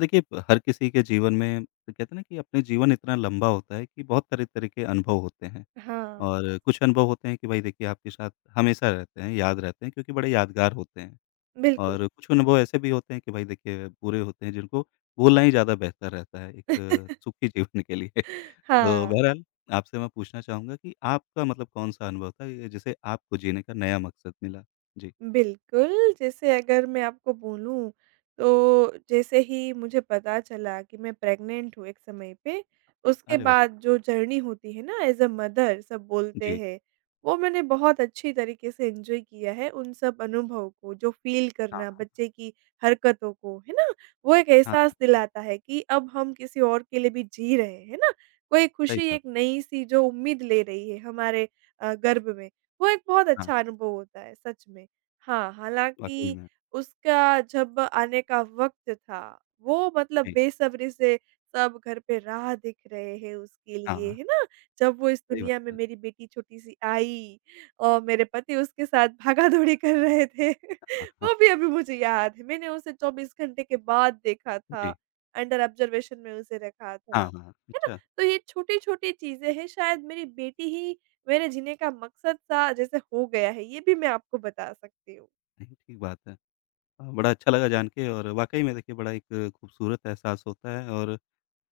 देखिए, हर किसी के जीवन में तो कहते हैं ना कि अपने जीवन इतना लंबा होता है कि बहुत तरह-तरह के अनुभव होते हैं हाँ, और कुछ अनुभव होते हैं कि भाई देखिए आपके साथ हमेशा रहते हैं, याद रहते हैं क्योंकि बड़े यादगार होते हैं बिल्कुल। और कुछ अनुभव ऐसे भी होते हैं कि भाई देखिए बुरे होते हैं जिनको भूलना ही ज़्यादा बेहतर रहता है एक सुखी जीवन के लिए। तो हाँ, बहरहाल आपसे मैं पूछना चाहूँगा कि आपका मतलब कौन-सा अनुभव था ये जिसे आपको जीने का नया मकसद मिला? जी। बिल्कुल, जैसे अगर मैं आपको बोलूँ, तो जैसे ही मुझे पता चला कि मैं प्रेग्नेंट हूँ एक समय पे, उसके अरे वाह! बाद जो जर्नी होती है ना एज़ अ मदर सब बोलते जी। हैं, वो मैंने बहुत अच्छी तरीके से एन्जॉय किया है उन सब अनुभव को, जो फ़ील करना हाँ, बच्चे की हरकतों को, है ना? वो एक हाँ, एहसास दिलाता है कि अब हम किसी और के लिए भी जी रहे हैं, है ना? कोई सही खुशी बात। एक नई-सी जो उम्मीद ले रही है हमारे गर्भ में, वो एक बहुत हाँ, अच्छा अनुभव होता है, सच में। हाँ, वाक़ई हालाँकि में। उसका जब आने का वक़्त था, वो मतलब जी, बेसब्री से सब घर पे राह देख रहे हैं उसके लिए, हाँ। है ना? जब वो इस सही दुनिया में बात है। मेरी बेटी छोटी-सी आई और मेरे पति उसके साथ भागा-दौड़ी कर रहे थे। हाँ, वो हाँ। भी अभी मुझे याद है। मैंने उसे 24 घंटे के बाद देखा था, जी। अंडर ऑब्जर्वेशन में उसे रखा था, हाँ, हाँ। है ना? अच्छा, तो ये छोटी-छोटी चीज़ें हैं, शायद मेरी बेटी ही मेरे जीने का मकसद-सा जैसे हो गया है, ये भी मैं आपको बता सकती हूँ। नहीं ठीक बात है। बड़ा अच्छा लगा जान के और वाक़ई में देखिए बड़ा एक खूबसूरत एहसास होता है और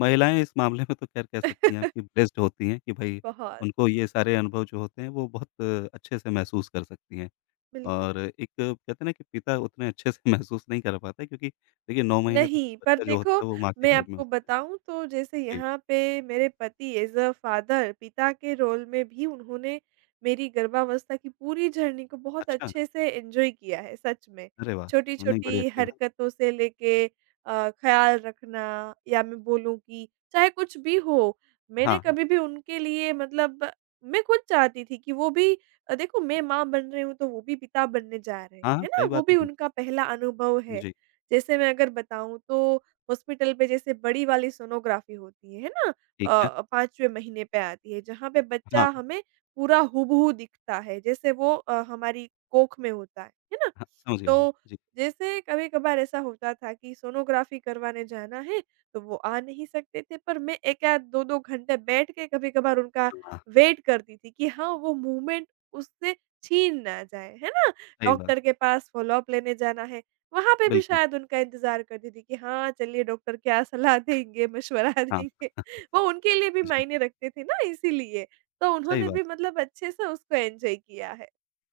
महिलाएँ इस मामले में तो ख़ैर कह सकती हैं आप कि ब्लेस्ड होती हैं कि भई बहुत, उनको ये सारे अनुभव जो होते हैं वो बहुत अच्छे से महसूस कर सकती हैं। बिल्कुल। और एक कहते हैं ना कि पिता उतने अच्छे से महसूस नहीं कर पाता है, क्योंकि देखिए 9 महीने तक नहीं, तो पर बच्चा जो देखो होता है वो माँ के मैं गर्भ में आपको होता है। बताऊँ तो जैसे जी। यहाँ पे मेरे पति एज़ अ फ़ादर पिता के रोल में भी उन्होंने मेरी गर्भावस्था की पूरी जर्नी को बहुत अच्छा, अच्छे से एन्जॉय किया है, सच में। अरे वाह! नहीं बड़ी छोटी-छोटी अच्छी बात। हरकतों से लेके ख़्याल रखना या मैं बोलूँ कि चाहे कुछ भी हो, हाँ, मैंने हाँ। कभी भी उनके लिए मतलब मैं खुद चाहती थी कि वो भी देखो मैं माँ बन रही हूँ तो वो भी पिता बनने जा रहे हैं, हाँ, हाँ, है ना? सही वो बात है भी उनका बिल्कुल। पहला अनुभव है। जी, जैसे मैं अगर बताऊँ तो हॉस्पिटल पे जैसे बड़ी वाली सोनोग्राफ़ी होती है ना? ठीक है। 5वें महीने पे आती है, जहाँ पे बच्चा हाँ, हमें पूरा हूबहू दिखता है, जैसे वो हमारी कोख में होता है ना? हाँ, समझ गया मैं। तो जी। जैसे कभी-कभार ऐसा होता था कि सोनोग्राफ़ी करवाने जाना है, तो वो आ नहीं सकते थे, पर मैं 1 या 2-2 घंटे बैठ के कभी-कभार उनका हाँ, वेट करती थी कि हाँ, वो मूवमेंट उससे छीन ना जाए, है ना? सही बात डॉक्टर है। के पास फ़ॉलो अप लेने जाना है, वहाँ पे भी बिल्कुल, शायद उनका इंतज़ार करती थी कि हाँ, चलिए डॉक्टर क्या सलाह देंगे, मशवरा हाँ, देंगे। वो उनके लिए भी जी, मायने रखते थे ना इसीलिए, तो सही उन्होंने बात। भी मतलब अच्छे से उसको एन्जॉय किया है।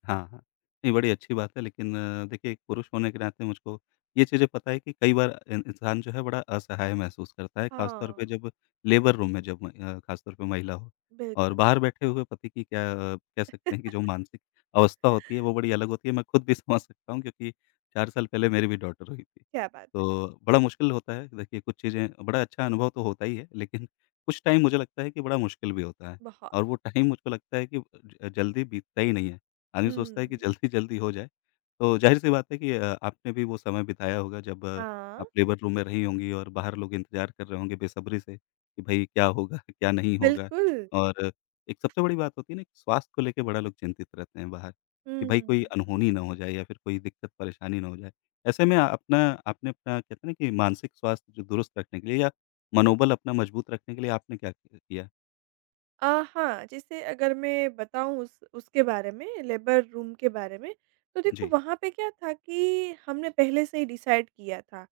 हाँ, हाँ। नहीं बड़ी अच्छी बात है लेकिन देखिए एक पुरुष होने के नाते मुझको ये चीज़ें पता है कि कई बार इन इंसान जो है बड़ा असहाय महसूस करता है, ख़ासतौर हाँ, पे जब लेबर रूम में जब ख़ासतौर पे महिला हो और बिल्कुल। बाहर बैठे हुए पति की क्या कह सकते हैं कि जो मानसिक अवस्था होती है वो बड़ी अलग होती है। मैं खुद भी समझ सकता हूँ क्योंकि 4 साल पहले मेरी भी डॉटर हुई थी। क्या बात है! तो बड़ा मुश्किल होता है देखिए कुछ चीज़ें बड़ा अच्छा अनुभव तो होता ही है लेकिन कुछ टाइम मुझे लगता है कि बड़ा मुश्किल भी होता है बहुत। और वो टाइम मुझको लगता है कि अ, ज जल्दी बीतता ही नहीं है। आदमी सोचता है कि हुँ। जल्दी-जल्दी हो जाए। तो ज़ाहिर-सी बात है कि आपने भी वो समय बिताया होगा जब हाँ, आप लेबर रूम में रही होंगी और बाहर लोग इंतज़ार कर रहे होंगे बेसब्री से कि भई क्या होगा, क्या नहीं होगा? बिल्कुल। और एक सबसे बड़ी बात होती है ना कि स्वास्थ्य को लेके बड़ा लोग चिंतित रहते हैं बाहर, कि भई कोई हुँ। अनहोनी ना हो जाए या फिर कोई दिक्कत परेशानी ना हो जाए। ऐसे में अपना आपने अपना कहते हैं ना कि मानसिक स्वास्थ्य जो दुरुस्त रखने के लिए या मनोबल अपना मजबूत रखने के लिए आपने क्या किया? अ, हाँ, जैसे अगर मैं बताऊँ उस उसके बारे में लेबर रूम के बारे में, तो देखो जी। वहाँ पे क्या था कि हमने पहले से ही डिसाइड किया था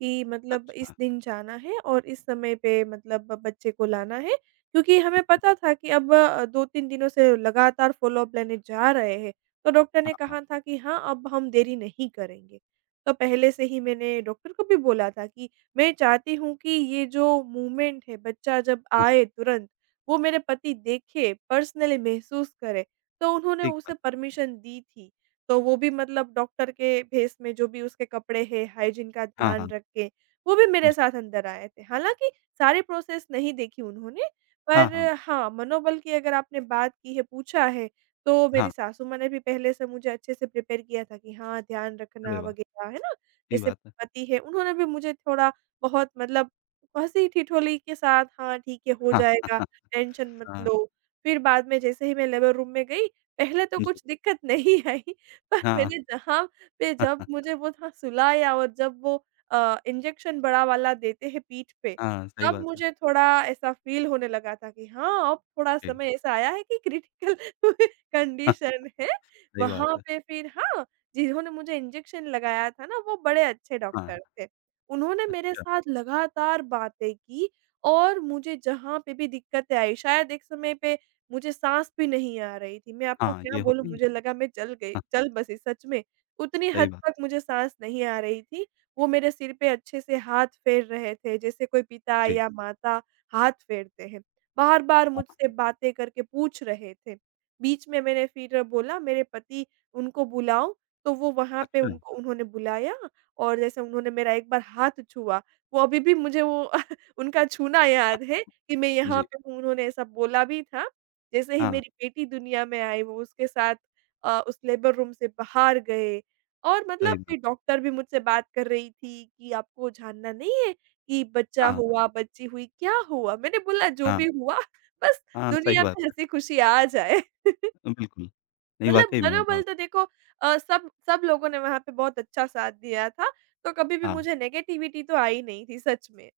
कि मतलब इस अच्छा, दिन जाना है और इस समय पे मतलब बच्चे को लाना है। क्योंकि हमें ठीक है। पता था कि अब 2-3 दिनों से लगातार फ़ॉलो-अप लेने जा रहे हैं, तो डॉक्टर ने हाँ, हाँ। कहा था कि हाँ, अब हम देरी नहीं करेंगे। तो पहले से ही मैंने डॉक्टर को भी बोला था कि मैं चाहती हूँ कि ये जो मूवमेंट है, बच्चा जब हाँ, आए हाँ, तुरंत, वो मेरे पति देखे, पर्सनली महसूस करें, तो उन्होंने ठीक उसे बात। परमिशन दी थी। तो वो भी मतलब डॉक्टर के भेस में जो भी उसके कपड़े हैं, हाइजीन का हाँ, ध्यान हाँ। रख के, वो भी जी। मेरे साथ अंदर आए थे। हालाँकि सारी प्रोसेस नहीं देखी उन्होंने, हाँ, पर हाँ। हाँ, मनोबल की अगर आपने बात की है, पूछा है, तो मेरी हाँ, सासू माँ ने भी पहले से मुझे अच्छे से प्रिपेयर किया था कि हाँ, ध्यान रखना अरे वाह! वग़ैरह, है ना? सही जैसे बात है। मेरे पति हैं, उन्होंने भी मुझे थोड़ा-बहुत मतलब हँसी-ठिठोली के साथ, "हाँ, ठीक है, हो हाँ, हाँ, जाएगा।" हाँ, टेंशन मत हाँ, लो। फिर बाद में जैसे ही मैं लेबर रूम में गई, पहले तो जी। कुछ दिक्कत नहीं आई, पर हाँ, मैंने जहाँ पे जब हाँ, मुझे वो था सुलाया और जब वो इंजेक्शन बड़ा वाला देते हैं पीठ पे, हाँ, सही तब बात है। मुझे थोड़ा ऐसा फ़ील होने लगा था कि हाँ, अब थोड़ा जी, समय ऐसा आया है कि क्रिटिकल हाँ, कंडीशन है। सही बात वहाँ है। पे फिर हाँ, जिन्होंने मुझे इंजेक्शन लगाया था ना, वो बड़े अच्छे हाँ, डॉक्टर थे। उन्होंने मेरे अच्छा। साथ लगातार बातें की और मुझे जहाँ पे भी दिक्कतें आई, शायद एक समय पे मुझे साँस भी नहीं आ रही थी। मैं आपको हाँ, क्या ये बोलूँ, होती है। मुझे लगा मैं जल गई हाँ, जल बसी सच में। उतनी हद सही बात तक है। मुझे साँस नहीं आ रही थी। वो मेरे सिर पे अच्छे से हाथ फेर रहे थे, जैसे कोई पिता जी, या माता हाथ फेरते हैं। बार-बार हाँ, मुझसे बातें करके पूछ रहे थे। बीच में मैंने फिर बोला मेरे पति उनको बुलाओ, तो वो वहाँ पे अच्छा। उनको उन्होंने बुलाया और जैसे उन्होंने मेरा एक बार हाथ छुआ, वो अभी भी मुझे वो उनका छूना याद हाँ, है कि मैं यहाँ जी, पे हूँ, उन्होंने ऐसा बोला भी था। जैसे ही हाँ, मेरी बेटी दुनिया में आई वो उसके साथ उस लेबर रूम से बाहर गए और मतलब सही बात। फिर डॉक्टर भी मुझसे बात कर रही थी कि आपको जानना नहीं है कि बच्चा हाँ, हुआ, बच्ची हुई, क्या हुआ? मैंने बोला जो हाँ, भी हुआ बस हाँ, सही दुनिया बात में है। हँसी-खुशी आ जाए। बिल्कुल, नहीं मतलब वाक़ई में मनोबल और तो देखो सब सब लोगों ने वहाँ पे बहुत अच्छा साथ दिया था, तो कभी भी हाँ, मुझे नेगेटिविटी तो आई नहीं थी सच में।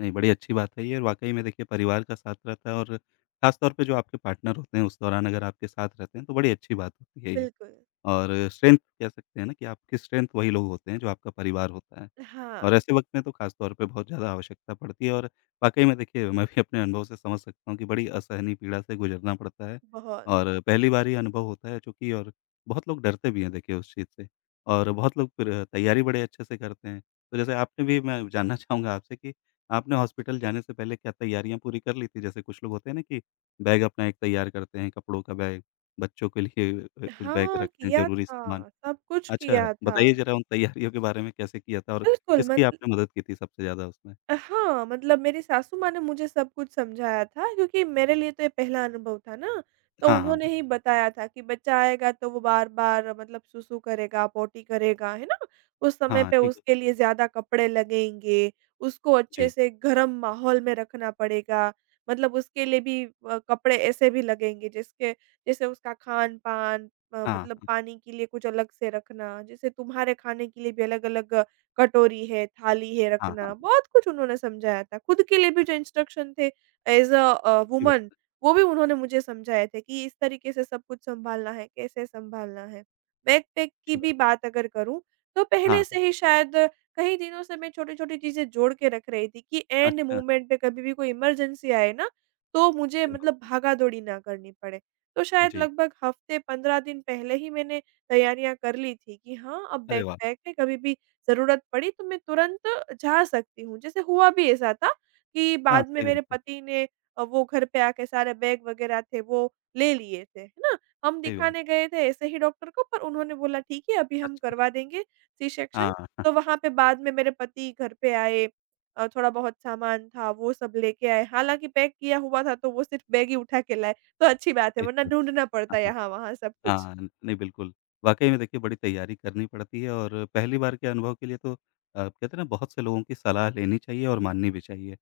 नहीं बड़ी अच्छी बात है ये और वाक़ई में देखिए परिवार का साथ रहता है और ख़ास तौर पे जो आपके पार्टनर होते हैं उस दौरान अगर आपके साथ रहते हैं तो बड़ी अच्छी बात होती है ये। बिल्कुल। और स्ट्रेंथ कह सकते हैं ना कि आपकी स्ट्रेंथ वही लोग होते हैं जो आपका परिवार होता है। और हाँ, ऐसे वक़्त में तो ख़ास तौर पे बहुत ज़्यादा आवश्यकता पड़ती है और वाक़ई में देखिए मैं भी अपने अनुभव से समझ सकता हूँ कि बड़ी असहनीय पीड़ा से गुज़रना पड़ता है बहुत। और पहली बार ये अनुभव होता है चूँकि और बहुत लोग डरते भी हैं देखिए उस चीज़ से और बहुत लोग फिर तैयारी बड़े अच्छे से करते हैं। तो जैसे आपने भी मैं जानना चाहूँगा आपसे कि आपने हॉस्पिटल जाने से पहले क्या तैयारियाँ पूरी कर ली थी? जैसे कुछ लोग होते हैं ना कि बैग अपना एक तैयार करते हैं, कपड़ों का बैग बच्चों के लिए कुछ बैग हाँ, रखते हैं, किया ज़रूरी सामान। था, सब कुछ अच्छा, किया था। बताइए ज़रा उन तैयारियों के बारे में कैसे किया था और बिल्कुल, किसकी मत आपने मदद की थी सबसे ज़्यादा उसमें? अ, हाँ, मतलब मेरी सासू माँ ने मुझे सब कुछ समझाया था क्योंकि मेरे लिए तो ये पहला अनुभव था ना, तो हाँ, हाँ, उन्होंने बिल ही बताया था कि बच्चा आएगा तो वो बार-बार मतलब सुसू करेगा, पोटी करेगा, है ना? उस समय हाँ, पे ठीक है। उसके लिए ज़्यादा कपड़े लगेंगे, उसको अच्छे जी, से गरम माहौल में रखना पड़ेगा, मतलब उसके लिए भी कपड़े ऐसे भी लगेंगे जिसके जैसे उसका खान-पान हाँ, मतलब हाँ, पानी के लिए कुछ अलग से रखना, जैसे तुम्हारे खाने के लिए भी अलग-अलग कटोरी है, थाली है हाँ, रखना, हाँ, बहुत कुछ उन्होंने समझाया था। खुद के लिए भी जो इंस्ट्रक्शन थे एज़ अ अच्छी वुमन बात वो भी उन्होंने मुझे समझाए थे कि इस तरीके से सब कुछ सँभालना है, कैसे सँभालना है। बैकपैक की अच्छी भी बात। बात अगर करूँ, तो हाँ, पहले हाँ, से ही शायद कई दिनों से मैं छोटी-छोटी चीज़ें जोड़ के रख रही थी कि एंड अच्छा, मोमेंट पे कभी भी कोई इमरजेंसी आए ना, तो मुझे सही मतलब बात। भागा-दौड़ी ना करनी पड़े। तो शायद जी, लगभग हफ़्ते 15 दिन पहले ही मैंने तैयारियाँ कर ली थी कि हाँ, अब अरे वाह! बैकपैक है, कभी भी ज़रूरत पड़ी तो मैं तुरंत जा सकती हूँ। जैसे हुआ भी ऐसा था कि हाँ, बाद में सही मेरे बात है, पति ने वो घर पे आके सारे बैग वग़ैरह थे वो ले लिए थे, है ना? हम सही बात। दिखाने गए थे ऐसे ही डॉक्टर को पर उन्होंने बोला ठीक है अभी हम अच्छा, करवा देंगे सी सेक्शन। हाँ, हाँ, तो वहाँ पे बाद में मेरे पति घर पे आए थोड़ा-बहुत सामान था वो सब लेके आए। हालाँकि पैक किया हुआ था तो वो सिर्फ़ बैग ही उठा के लाए, तो अच्छी बात है सही वरना बात। ढूँढना हाँ, पड़ता हाँ। यहाँ-वहाँ सब कुछ। हाँ, नहीं बिल्कुल। वाक़ई में देखिए बड़ी तैयारी करनी पड़ती है और पहली बार के अनुभव के लिए तो कहते हैं ना बहुत से लोगों की सलाह लेनी चाहिए और माननी भी चाहिए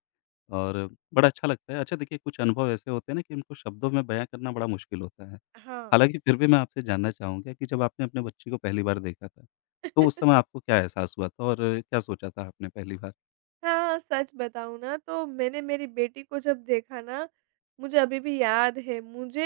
और बड़ा अच्छा लगता है। अच्छा देखिए कुछ अनुभव ऐसे होते हैं ना कि उनको शब्दों में बयाँ करना बड़ा मुश्किल होता है। हाँ। हालाँकि फिर भी मैं आपसे जानना चाहूँगा कि जब आपने अपने बच्ची को पहली बार देखा था, तो उस समय आपको क्या एहसास हुआ था और क्या सोचा था आपने पहली बार? हाँ, सच बताऊँ ना तो मैंने मेरी बेटी को जब देखा ना, मुझे अभी भी याद है, मुझे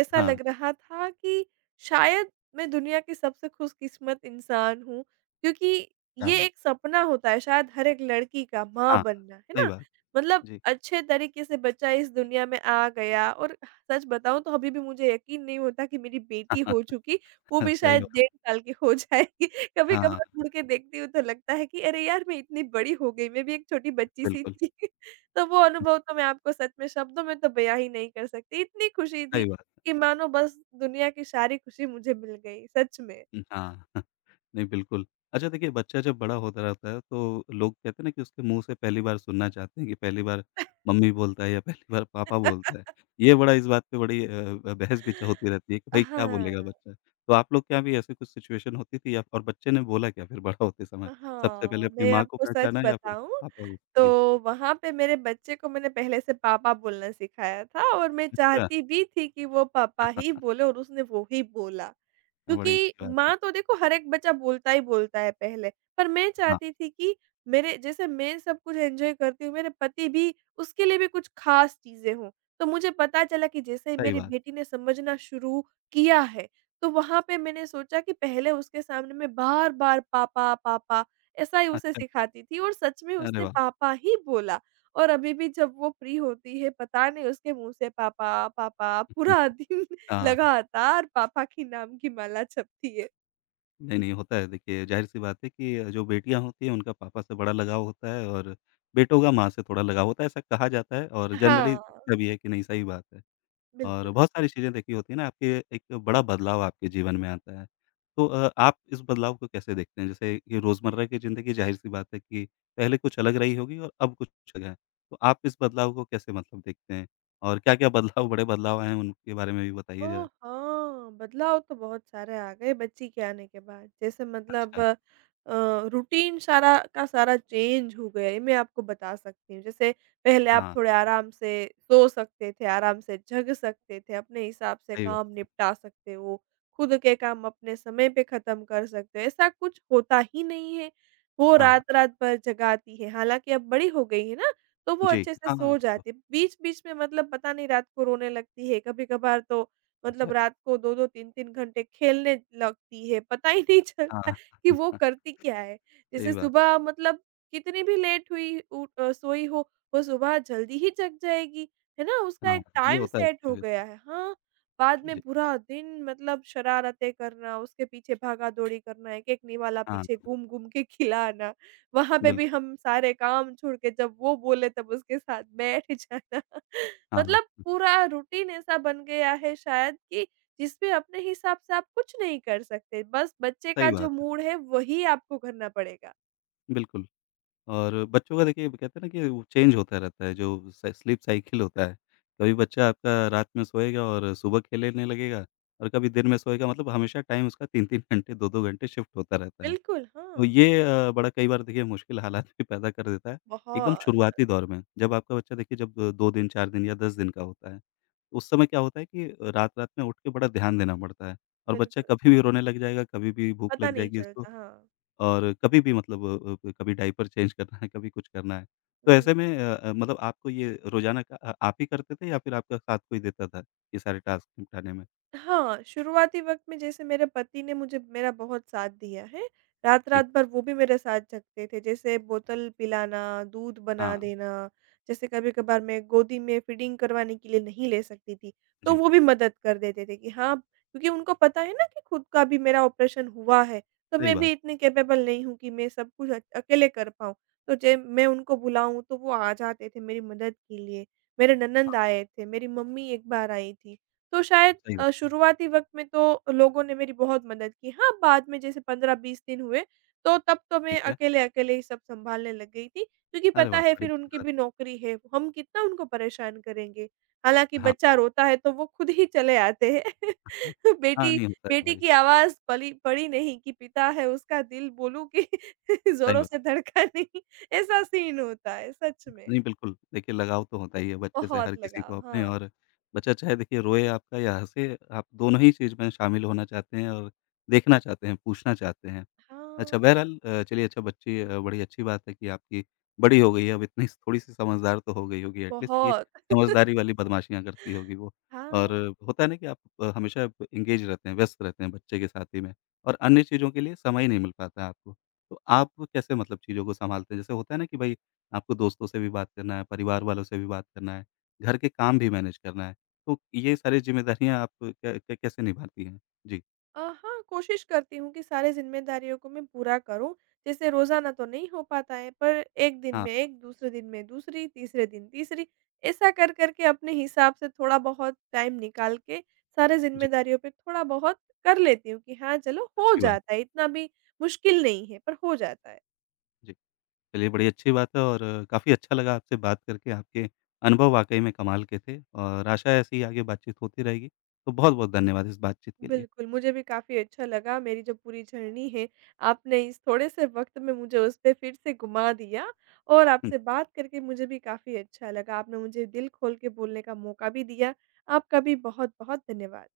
ऐसा हाँ, लग रहा था कि शायद मैं दुनिया की सबसे खुशकिस्मत इंसान हूँ, क्योंकि क्या ये बात! एक सपना होता है शायद हर एक लड़की का माँ हाँ, बनना, है सही ना? बात। मतलब जी। अच्छे तरीके से बच्चा इस दुनिया में आ गया और सच बताऊँ तो अभी भी मुझे यकीन नहीं होता कि मेरी बेटी हो चुकी, वो भी सही शायद बात। 1.5 साल की हो जाएगी। हाँ, कभी-कभार मुड़ के देखती हूँ तो लगता है कि अरे यार! मैं इतनी बड़ी हो गई, मैं भी एक छोटी बच्ची सी बिल्कुल, थी। तो वो अनुभव तो मैं आपको सच में शब्दों में तो बयाँ ही नहीं कर सकती। इतनी खुशी थी सही बात। कि मानो बस दुनिया की सारी खुशी मुझे मिल गई, सच में। हुँ, हाँ। नहीं, बिल्कुल। अच्छा देखिए, बच्चा जब बड़ा होता रहता है तो लोग कहते हैं ना कि उसके मुँह से पहली बार सुनना चाहते हैं कि पहली बार मम्मी बोलता है या पहली बार पापा बोलता है। ये बड़ा इस बात पे बड़ी अ, ब बहस भी च होती रहती है कि भाई क्या बोलेगा हाँ, बच्चा? तो आप लोग के यहाँ भी ऐसी कुछ सिचुएशन होती थी या और बच्चे ने बोला क्या फिर बड़ा होते समय? सबसे पहले हाँ, अपनी मैं माँ को आपको सच पहचाना या फिर बताऊँ पापा को? तो जी, वहाँ पे मेरे बच्चे को मैंने पहले से पापा बोलना सिखाया था और मैं अच्छा चाहती भी थी कि वो पापा ही बोले और उसने वो ही बोला। बड़ी अच्छी क्योंकि बात है। माँ तो देखो हर एक बच्चा बोलता ही बोलता है पहले, पर मैं हाँ, चाहती थी कि मेरे जैसे मैं सब कुछ एन्जॉय करती हूँ, मेरे पति भी उसके लिए भी कुछ ख़ास चीज़ें हों। तो मुझे पता चला कि जैसे ही सही मेरी बात। बेटी ने समझना शुरू किया है, तो वहाँ पे मैंने सोचा कि पहले उसके सामने मैं बार-बार पापा, पापा ऐसा ही उसे अच्छा, सिखाती थी और सच में अरे उसने वाह! पापा ही बोला। और अभी भी जब वो फ्री होती है, पता नहीं उसके मुँह से पापा, पापा हुँ, पूरा दिन हाँ। लगातार पापा के नाम की माला जपती है। नहीं, नहीं, होता है। देखिए, ज़ाहिर-सी बात है कि जो बेटियाँ होती हैं, उनका पापा से बड़ा लगाव होता है और बेटों का माँ से थोड़ा लगाव होता है, ऐसा कहा जाता है और जनरली हाँ। दिखता भी है कि नहीं, सही बात है। और बिल्कुल। बहुत सारी चीज़ें देखी होती हैं ना, आपके एक बड़ा बदलाव आपके जीवन में आता है। तो आप इस बदलाव को कैसे देखते हैं? जैसे ये रोज़मर्रा की ज़िंदगी ज़ाहिर-सी बात है कि पहले कुछ अलग रही होगी और अब कुछ अलग है। तो आप इस बदलाव को कैसे मतलब देखते हैं? और क्या-क्या बदलाव, बड़े बदलाव आए हैं, उनके बारे में भी बताइए ओह! ज़रा? हाँ, बदलाव तो बहुत सारे आ गए बच्ची के आने के बाद। जैसे मतलब अच्छा। रूटीन सारा का सारा चेंज हो गया, ये मैं आपको बता सकती हूँ। जैसे पहले आप हाँ, थोड़े आराम से सो सकते थे, आराम से जग सकते थे, अपने हिसाब से सही बात काम है। निपटा सकते हो, खुद के काम अपने समय पे ख़त्म कर सकते हो, ऐसा कुछ होता ही नहीं है। वो हाँ। रात-रात भर जगाती है, हालाँकि अब बड़ी हो गई है ना, तो वो जी। अच्छे से हाँ, हाँ। सो जाती है। बीच-बीच में मतलब पता नहीं रात को रोने लगती है, कभी-कभार तो मतलब अच्छा, रात को 2-2 3-3 घंटे खेलने लगती है, पता ही नहीं हाँ, चलता कि वो हाँ, करती क्या है। सही जैसे बात सुबह मतलब कितनी भी लेट हुई सोई हो, वो सुबह जल्दी ही जग जाएगी, है ना? है। उसका हाँ, एक ये टाइम होता है सेट बच्चों हो के साथ। गया है। हाँ, बाद में जी, पूरा दिन मतलब शरारतें करना, उसके पीछे भागा-दौड़ी करना, एक-एक निवाला हाँ, पीछे घूम-घूम के खिलाना, वहाँ पे भी बिल्कुल। हम सारे काम छोड़ के जब वो बोले तब उसके साथ बैठ जाना। हाँ, हाँ, मतलब हाँ, पूरा रूटीन ऐसा बन गया है शायद कि जिसमें अपने हिसाब से आप कुछ नहीं कर सकते, बस बच्चे का सही जो बात है, मूड है वही आपको करना पड़ेगा। बिल्कुल और बच्चों का देखिए कहते हैं ना कि वो चेंज होता रहता है जो स स्लीप साइकिल होता है। कभी बच्चा आपका रात में सोएगा और सुबह खेलने लगेगा और कभी दिन में सोएगा मतलब हमेशा टाइम उसका 3-3 घंटे, 2-2 घंटे शिफ्ट होता रहता है। बिल्कुल, तो हाँ। ये बड़ा कई बार देखिए मुश्किल हालात भी पैदा कर देता है, एकदम बहुत, शुरुआती दौर में। जब आपका बच्चा देखिए जब 2 दिन, 4 दिन या 10 दिन का होता है, उस समय क्या होता है कि रात-रात में उठ के बड़ा ध्यान देना पड़ता है और बच्चा बिल्कुल। कभी भी रोने लग जाएगा, कभी भी भूख पता लग नहीं जाएगी उसको चलता, हाँ। और कभी भी मतलब कभी डायपर चेंज करना है, कभी कुछ करना है। तो हुँ। ऐसे में मतलब आपको ये रोज़ाना का आप ही करते थे या फिर आपका साथ कोई देता था, ये सारे टास्क निपटाने में? हाँ, शुरुआती वक़्त में जैसे मेरे पति ने मुझे मेरा बहुत साथ दिया है। रात-रात ठीक भर वो भी मेरे साथ जगते थे, जैसे बोतल पिलाना, दूध हाँ, बना देना, जैसे कभी-कभार मैं गोदी में फीडिंग करवाने के लिए नहीं ले सकती थी, तो जी, वो भी मदद कर देते थे कि हाँ, क्योंकि उनको पता है ना कि खुद का भी मेरा ऑपरेशन हुआ है, तो सही मैं भी बात, इतनी कैपेबल नहीं हूँ कि मैं सब कुछ अकेले कर पाऊँ। तो जे मैं उनको बुलाऊँ, तो वो आ जाते थे मेरी मदद के लिए। मेरे ननंद आए थे, मेरी मम्मी एक बार आई थी। तो शायद सही बात है। शुरुआती वक़्त में तो लोगों ने मेरी बहुत मदद की। हाँ, बाद में जैसे 15-20 दिन हुए, तो तब तो मैं ठीक है। अकेले-अकेले ही सब सँभालने लग गई थी, क्योंकि अरे पता वाह! है बड़ी फिर अच्छी उनकी बात। भी नौकरी है, हम कितना उनको परेशान करेंगे। हालाँकि हाँ। बच्चा रोता है तो वो खुद ही चले आते हैं। हाँ, हाँ, बेटी नहीं होता है बेटी भाई, की आवाज़ पली पड़ी नहीं कि पिता है उसका दिल बोलूँ कि सही ज़ोरों से बात। धड़का नहीं, ऐसा सीन होता है सच में, नहीं, बिल्कुल। देखिए लगाव तो होता ही है बच्चे से बहुत हर किसी लगाव को अपने हाँ। और बच्चा चाहे देखिए रोए आपका या हँसे, आप दोनों ही चीज़ में शामिल होना चाहते हैं और देखना चाहते हैं, पूछना चाहते हैं। अच्छा हाँ, बहरहाल चलिए अच्छा बच्ची बड़ी अच्छी बात है कि आपकी बड़ी हो गई है अब इतनी थोड़ी-सी समझदार तो हो गई होगी एटलीस्ट कि बहुत। समझदारी वाली बदमाशियाँ करती होगी वो। और हाँ। होता है ना कि आप हमेशा एंगेज रहते हैं, व्यस्त रहते हैं बच्चे के साथ ही में और अन्य चीज़ों के लिए समय ही नहीं मिल पाता है आपको। तो आप कैसे मतलब चीज़ों को सँभालते हैं? जैसे होता है ना कि भई आपको दोस्तों से भी बात करना है, परिवार वालों से भी बात करना है, घर के काम भी मैनेज करना है। तो ये सारी ज़िम्मेदारियाँ आप कै कै कैसे निभाती हैं? जी। हाँ, कोशिश करती हूँ कि सारी ज़िम्मेदारियों को मैं पूरा करूँ। जैसे रोज़ाना तो नहीं हो पाता है, पर 1 दिन हाँ, में हाँ। 1, दूसरे दिन में दूसरी, तीसरे दिन तीसरी, ऐसा कर कर के अपने हिसाब से थोड़ा-बहुत टाइम निकाल के सारे जी, ज़िम्मेदारियों पे थोड़ा-बहुत कर लेती हूँ कि हाँ, चलो हो अच्छी बात। जाता है, इतना भी मुश्किल नहीं है, पर हो जाता है। जी, चलिए बड़ी अच्छी बात है और काफ़ी अच्छा लगा आपसे बात करके, आपके अनुभव वाक़ई में कमाल के थे और आशा है ऐसे ही आगे बातचीत होती रहेगी। तो बहुत-बहुत धन्यवाद इस बातचीत के लिए। बिल्कुल, मुझे भी काफ़ी अच्छा लगा मेरी जो पूरी जर्नी है, आपने इस थोड़े से वक़्त में मुझे उस पे फिर से घुमा दिया और हुँ। आपसे बात करके मुझे भी काफ़ी अच्छा लगा। आपने मुझे दिल खोल के बोलने का मौका भी दिया। आपका भी बहुत-बहुत धन्यवाद।